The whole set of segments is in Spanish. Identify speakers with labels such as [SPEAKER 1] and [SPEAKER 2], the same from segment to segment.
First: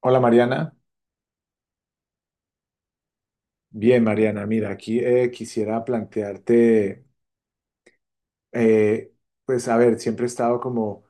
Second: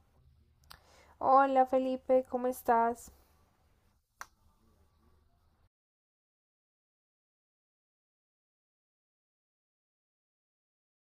[SPEAKER 1] Hola Mariana,
[SPEAKER 2] Hola Felipe, ¿cómo estás?
[SPEAKER 1] bien Mariana, mira, aquí quisiera plantearte, eh, pues a ver, siempre he estado como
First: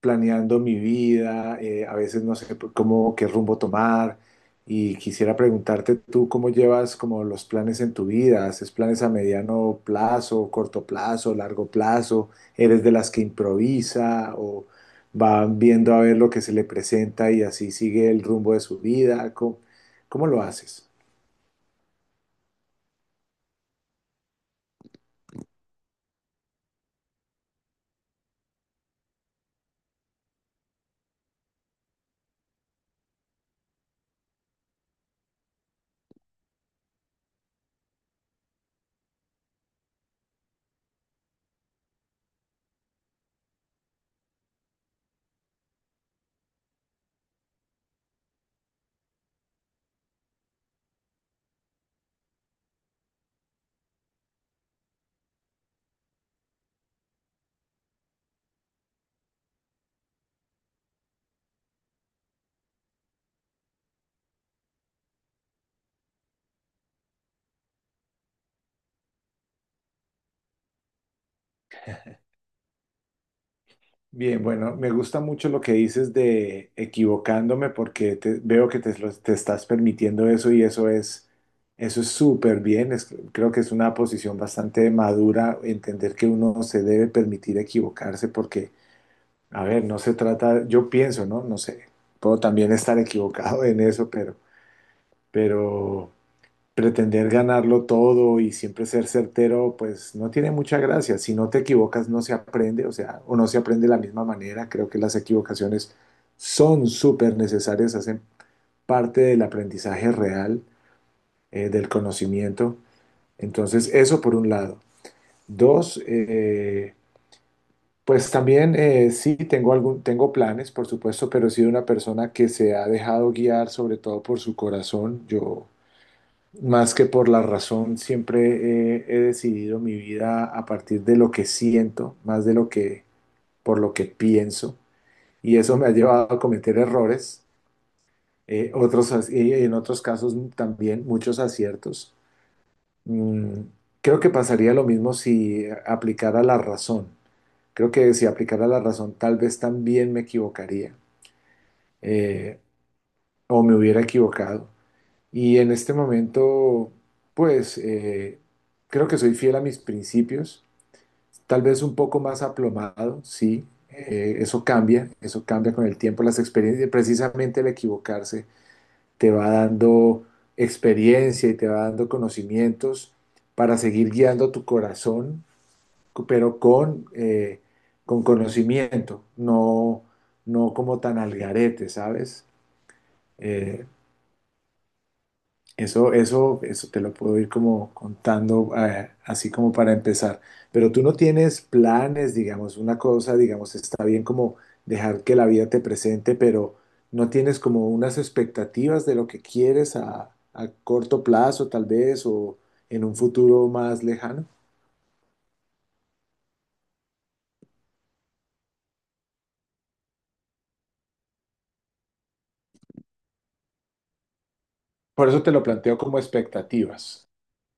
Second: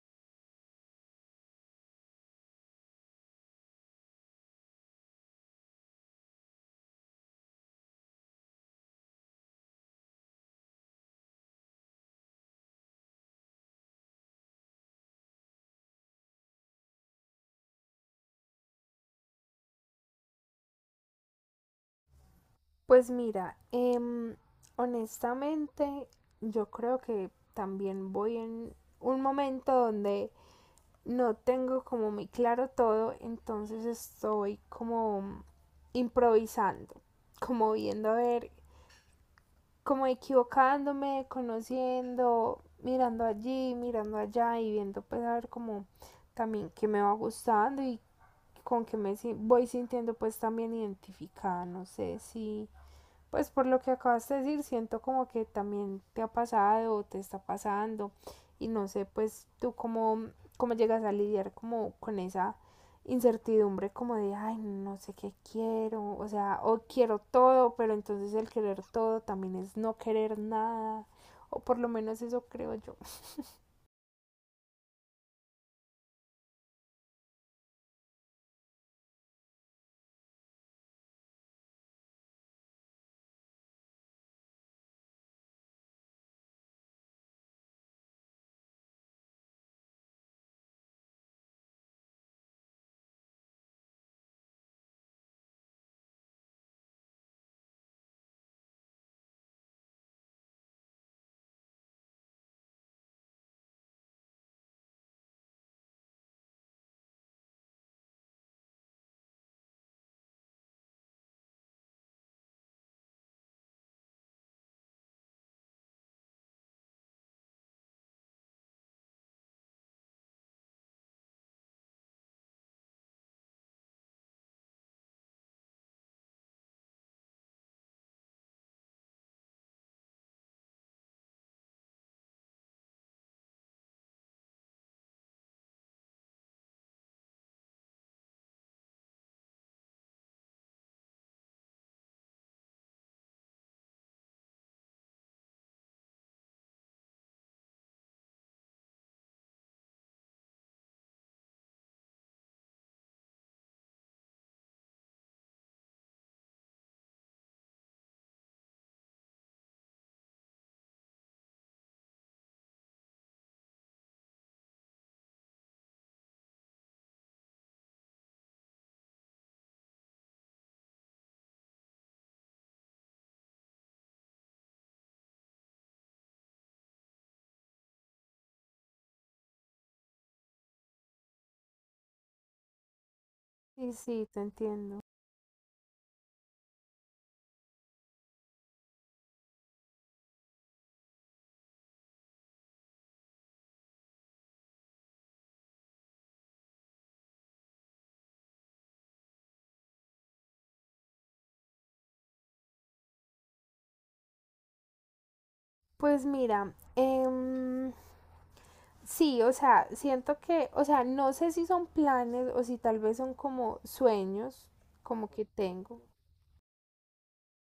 [SPEAKER 1] planeando mi vida, a veces no sé cómo, qué rumbo tomar y quisiera preguntarte tú cómo llevas como los planes en tu vida. ¿Haces planes a mediano plazo, corto plazo, largo plazo? ¿Eres de las que improvisa o van viendo a ver lo que se le presenta y así sigue el rumbo de su vida? ¿Cómo lo haces?
[SPEAKER 2] Pues mira, honestamente yo creo que también voy en un momento donde no tengo como muy claro todo, entonces estoy como improvisando, como viendo a ver como equivocándome, conociendo, mirando allí, mirando allá y viendo pues a ver como también qué me va gustando y con qué me si- voy sintiendo pues también identificada, no sé si pues por lo que acabas de decir, siento como que también te ha pasado o te está pasando y no sé, pues tú cómo, cómo llegas a lidiar como con esa incertidumbre como de, ay, no sé qué quiero, o sea, o quiero todo, pero entonces el querer todo también es no querer nada, o por lo menos eso creo yo.
[SPEAKER 1] Bien, bueno, me gusta mucho lo que dices de equivocándome porque veo que te estás permitiendo eso y eso es súper bien. Creo que es una posición bastante madura entender que uno se debe permitir equivocarse porque, a ver, no se trata, yo pienso, ¿no? No sé, puedo también estar equivocado en eso, pero pretender ganarlo todo y siempre ser certero, pues no tiene mucha gracia. Si no te equivocas, no se aprende, o sea, o no se aprende de la misma manera. Creo que las equivocaciones son súper necesarias, hacen parte del aprendizaje real, del conocimiento. Entonces, eso por un lado. Dos, pues también sí tengo algún, tengo planes, por supuesto, pero he sido una persona que se ha dejado guiar sobre todo por su corazón. Yo Más que por la razón, siempre he decidido mi vida a partir de lo que siento, más de lo que por lo que pienso, y eso me ha llevado a cometer errores, y en otros casos también muchos aciertos. Mm, creo que pasaría lo mismo si aplicara la razón. Creo que si aplicara la razón, tal vez también me equivocaría eh, o me hubiera equivocado. Y en este momento, pues creo que soy fiel a mis principios, tal vez un poco más aplomado, sí, eso cambia con el tiempo, las experiencias, precisamente el equivocarse te va dando experiencia y te va dando conocimientos para seguir guiando tu corazón, pero con conocimiento, no, no como tan al garete, ¿sabes? Eh,
[SPEAKER 2] Sí, sí, te entiendo.
[SPEAKER 1] Eso te lo puedo ir como contando, así como para empezar. Pero tú no tienes planes, digamos, una cosa, digamos, está bien como dejar que la vida te presente, pero no tienes como unas expectativas de lo que quieres a corto plazo, tal vez, o en un futuro más lejano.
[SPEAKER 2] Pues mira, sí, o sea, siento que, o sea, no sé si son planes o si tal vez son como sueños, como
[SPEAKER 1] Por eso
[SPEAKER 2] que
[SPEAKER 1] te lo planteo
[SPEAKER 2] tengo.
[SPEAKER 1] como expectativas.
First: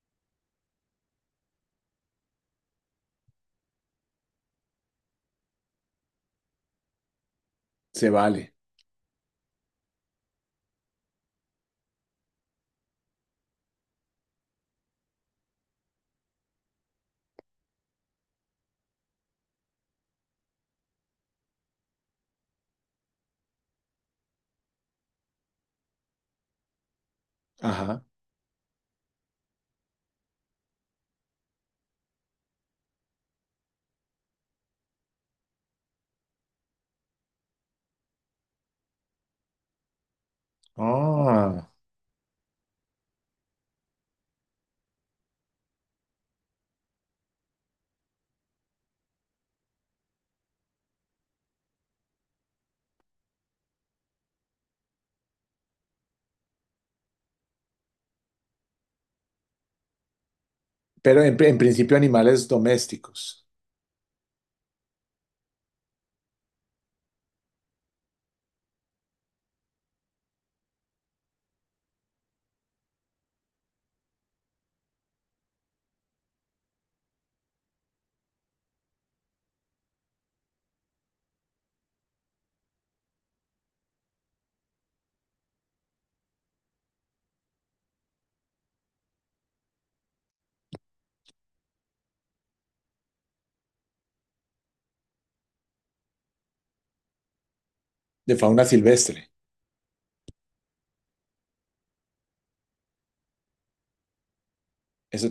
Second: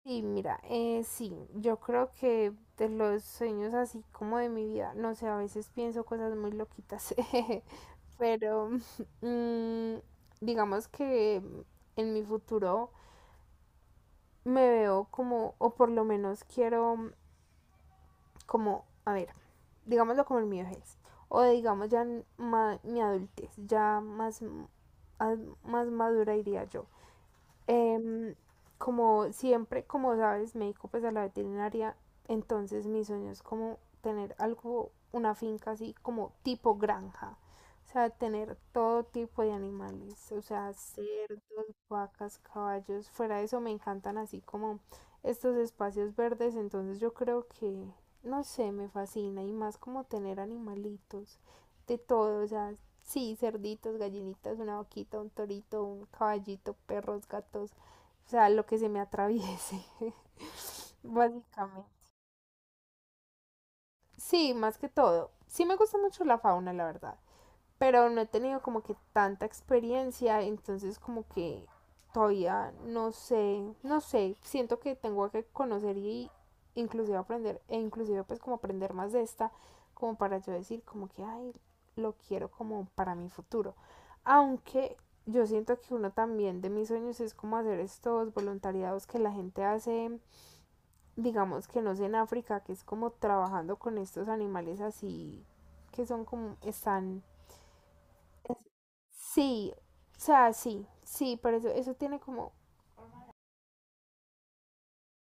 [SPEAKER 2] Sí, mira, sí, yo creo que de los sueños así como de mi vida, no sé, a veces pienso cosas muy loquitas,
[SPEAKER 1] Se vale.
[SPEAKER 2] pero mm, digamos que en mi futuro me veo como, o por lo menos quiero como, a ver, digámoslo como el mío es, o digamos ya en mi adultez, ya más, más madura diría yo.
[SPEAKER 1] Ajá.
[SPEAKER 2] Em, Como siempre, como sabes, me dedico pues a la veterinaria, entonces mi sueño es como tener algo, una finca así como tipo granja, o sea, tener todo tipo de animales, o sea, cerdos,
[SPEAKER 1] Ah,
[SPEAKER 2] vacas, caballos, fuera de eso me encantan así como estos espacios verdes, entonces yo creo que, no sé, me fascina y más como tener animalitos de todo, o sea, sí, cerditos, gallinitas, una vaquita, un torito, un caballito, perros, gatos, o sea, lo que se me atraviese,
[SPEAKER 1] pero en
[SPEAKER 2] básicamente.
[SPEAKER 1] principio animales domésticos,
[SPEAKER 2] Sí, más que todo. Sí me gusta mucho la fauna, la verdad, pero no he tenido como que tanta experiencia, entonces como que todavía no sé, no sé, siento que tengo que conocer y inclusive aprender, e inclusive pues como aprender más de esta, como para yo decir como que, ay, lo quiero como para mi futuro. Aunque yo siento que uno también de mis sueños es como hacer estos voluntariados que la gente hace, digamos que no sé, en África, que es como trabajando con estos animales así que son como están
[SPEAKER 1] de
[SPEAKER 2] es-
[SPEAKER 1] fauna silvestre.
[SPEAKER 2] sí, o sea, sí, sí, pero eso tiene como,
[SPEAKER 1] Eso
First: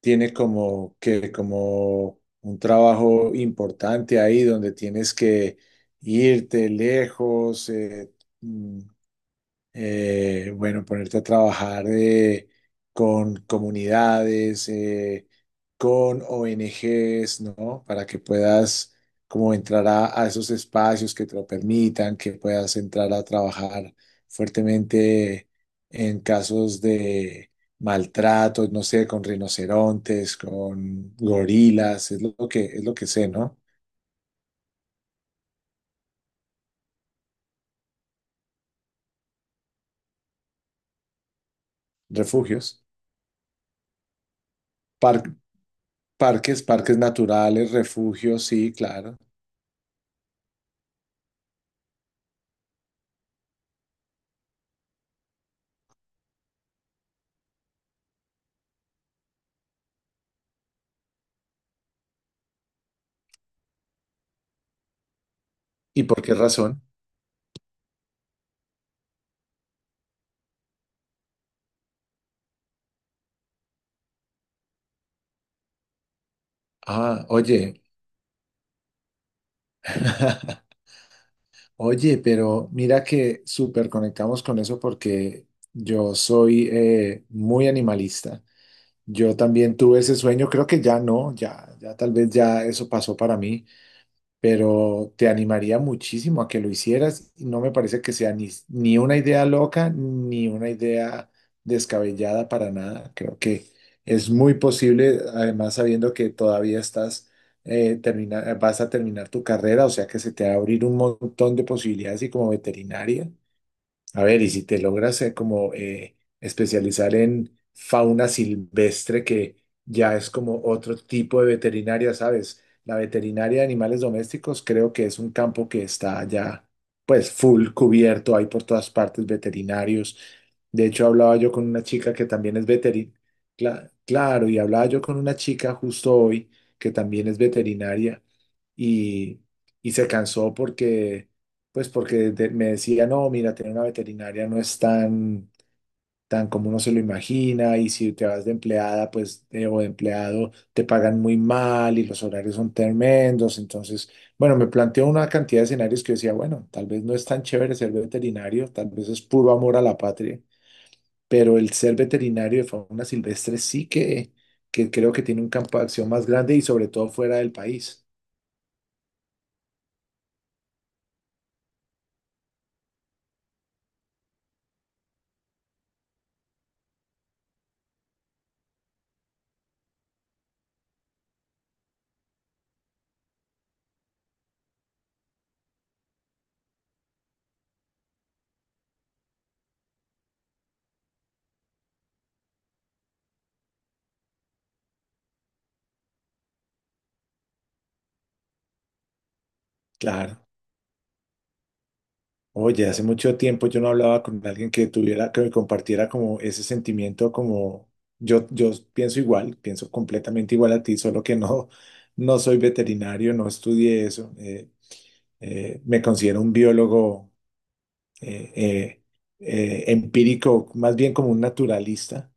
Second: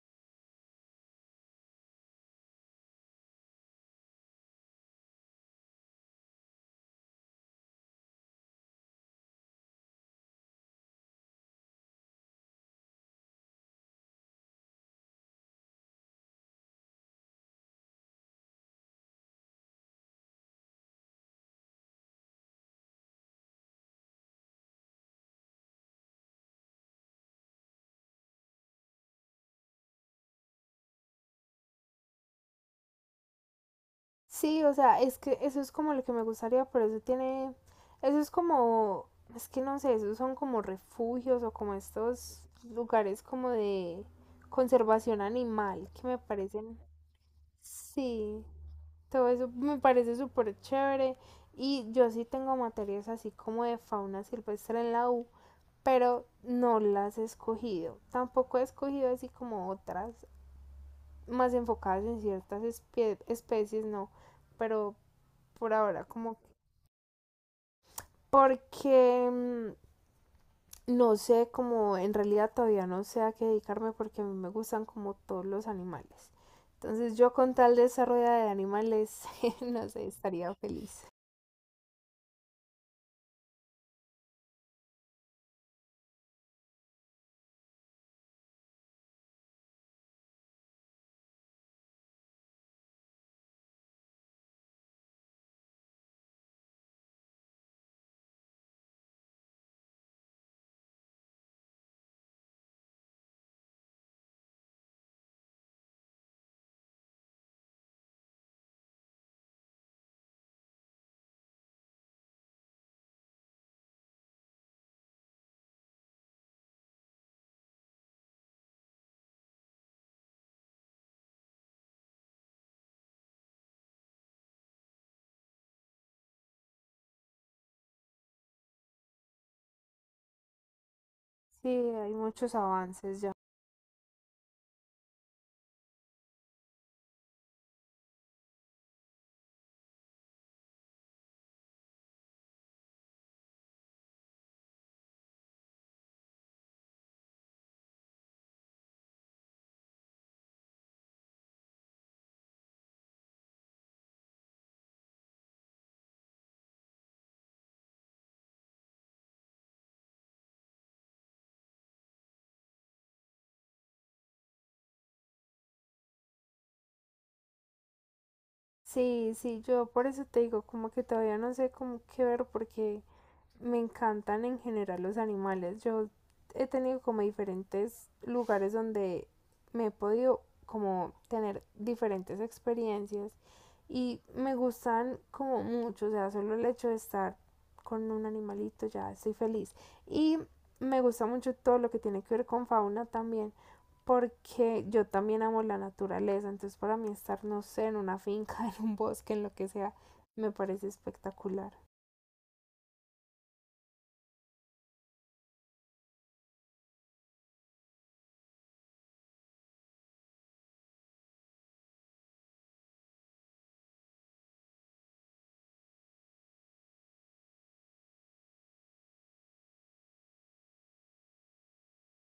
[SPEAKER 1] tiene como que como un trabajo importante ahí donde tienes que irte lejos, mm, bueno, ponerte a trabajar con comunidades, con ONGs, ¿no? Para que puedas como entrar a esos espacios que te lo permitan, que puedas entrar a trabajar fuertemente en casos de maltrato, no sé, con rinocerontes, con gorilas, es lo que sé, ¿no?
[SPEAKER 2] sí, o sea, es que eso es como lo que me gustaría, pero eso tiene, eso es como, es que no sé, esos son como refugios o como estos
[SPEAKER 1] Refugios,
[SPEAKER 2] lugares como de conservación
[SPEAKER 1] par-
[SPEAKER 2] animal que me
[SPEAKER 1] parques,
[SPEAKER 2] parecen,
[SPEAKER 1] parques naturales,
[SPEAKER 2] sí,
[SPEAKER 1] refugios, sí, claro.
[SPEAKER 2] todo eso me parece súper chévere y yo sí tengo materias así como de fauna silvestre en la U, pero no las he escogido, tampoco he escogido así como otras, más enfocadas en ciertas especies, no, pero por ahora
[SPEAKER 1] ¿Y por
[SPEAKER 2] como
[SPEAKER 1] qué
[SPEAKER 2] que
[SPEAKER 1] razón?
[SPEAKER 2] porque no sé como en realidad todavía no sé a qué dedicarme porque a mí me gustan como todos los animales. Entonces
[SPEAKER 1] Ah,
[SPEAKER 2] yo con tal
[SPEAKER 1] oye,
[SPEAKER 2] de esa rueda de animales, no sé, estaría feliz.
[SPEAKER 1] oye, pero mira que súper conectamos con eso porque yo soy muy animalista. Yo también tuve ese sueño, creo que ya no, ya tal vez ya eso pasó para mí. Pero te animaría muchísimo a que lo hicieras y no me parece que sea ni una idea loca ni una idea descabellada para nada. Creo que es muy posible, además sabiendo que todavía estás vas a terminar tu carrera, o sea que se te va a abrir un montón de posibilidades y como veterinaria. A ver, y si te logras como especializar en fauna silvestre, que ya es como otro tipo de veterinaria, ¿sabes? La veterinaria de animales domésticos creo que es un campo que está ya pues full cubierto, hay por todas partes veterinarios. De hecho, hablaba yo con
[SPEAKER 2] Sí,
[SPEAKER 1] una
[SPEAKER 2] hay
[SPEAKER 1] chica que
[SPEAKER 2] muchos
[SPEAKER 1] también es veterinaria,
[SPEAKER 2] avances ya.
[SPEAKER 1] claro, y hablaba yo con una chica justo hoy que también es veterinaria y, y se cansó porque pues porque me decía, no, mira, tener una veterinaria no es tan como uno se lo imagina y si te vas de empleada, pues, o de empleado, te pagan muy mal y los horarios son tremendos. Entonces, bueno, me planteó una cantidad de escenarios que yo decía, bueno, tal vez no es tan chévere ser veterinario, tal vez es puro amor a la patria, pero el ser veterinario de fauna silvestre sí que creo que tiene un campo de acción más grande y sobre todo fuera del país.
[SPEAKER 2] Sí, sí, yo por eso te digo como que todavía no sé cómo qué ver porque me encantan en general los animales. Yo he tenido como diferentes lugares donde me he podido como tener diferentes experiencias y me gustan como mucho, o sea, solo el hecho de estar con un animalito ya estoy feliz. Y me gusta mucho todo lo que tiene que ver con fauna también, porque yo también amo la naturaleza, entonces para mí estar, no sé, en una finca, en un bosque, en lo que sea,
[SPEAKER 1] Claro.
[SPEAKER 2] me parece espectacular.
[SPEAKER 1] Oye, hace mucho tiempo yo no hablaba con alguien que tuviera, que me compartiera como ese sentimiento, como yo pienso igual, pienso completamente igual a ti, solo que no, no soy veterinario, no estudié eso. Me considero un biólogo eh, eh, empírico, más bien como un naturalista.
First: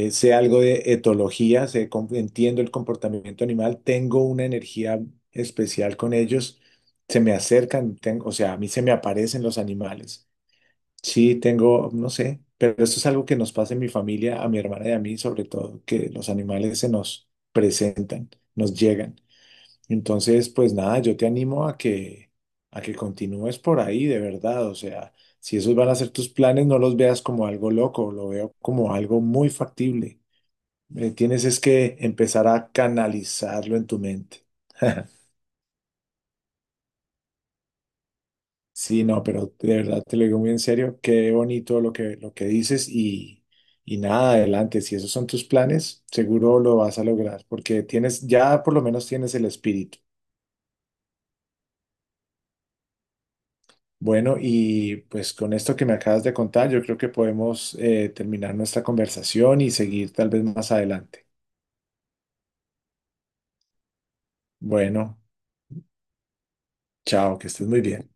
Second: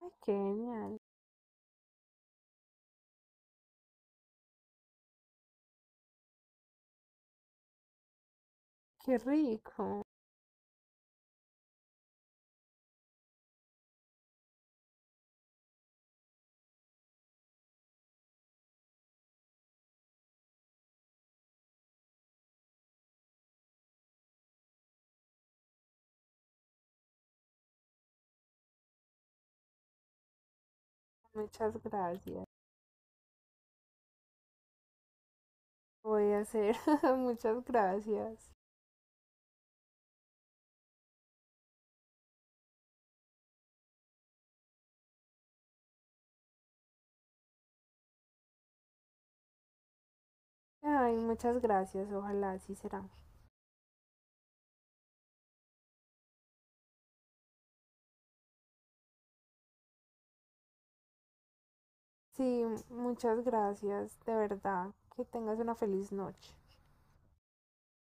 [SPEAKER 2] Ay, qué
[SPEAKER 1] Sé algo de
[SPEAKER 2] genial.
[SPEAKER 1] etología, entiendo el comportamiento animal, tengo una energía especial con ellos, se me acercan, o sea, a mí se me
[SPEAKER 2] Qué
[SPEAKER 1] aparecen los
[SPEAKER 2] rico.
[SPEAKER 1] animales. Sí, tengo, no sé, pero esto es algo que nos pasa en mi familia, a mi hermana y a mí, sobre todo, que los animales se nos presentan, nos llegan. Entonces, pues nada, yo te animo a que continúes por ahí, de verdad. O sea, si esos van a ser tus planes, no los veas como algo loco, lo veo como algo muy factible. Tienes es
[SPEAKER 2] Muchas
[SPEAKER 1] que
[SPEAKER 2] gracias.
[SPEAKER 1] empezar a canalizarlo en tu mente.
[SPEAKER 2] Voy a hacer. Muchas gracias.
[SPEAKER 1] Sí, no, pero de verdad te lo digo muy en serio, qué bonito lo que dices y nada, adelante, si esos son tus planes, seguro lo vas a lograr, porque tienes, ya por lo menos tienes el espíritu.
[SPEAKER 2] Ay, muchas gracias. Ojalá así será.
[SPEAKER 1] Bueno, y pues con esto que me acabas de contar, yo creo que podemos terminar nuestra conversación y seguir tal vez más adelante.
[SPEAKER 2] Sí, muchas gracias. De verdad.
[SPEAKER 1] Bueno,
[SPEAKER 2] Que tengas una feliz noche.
[SPEAKER 1] chao, que estés muy bien.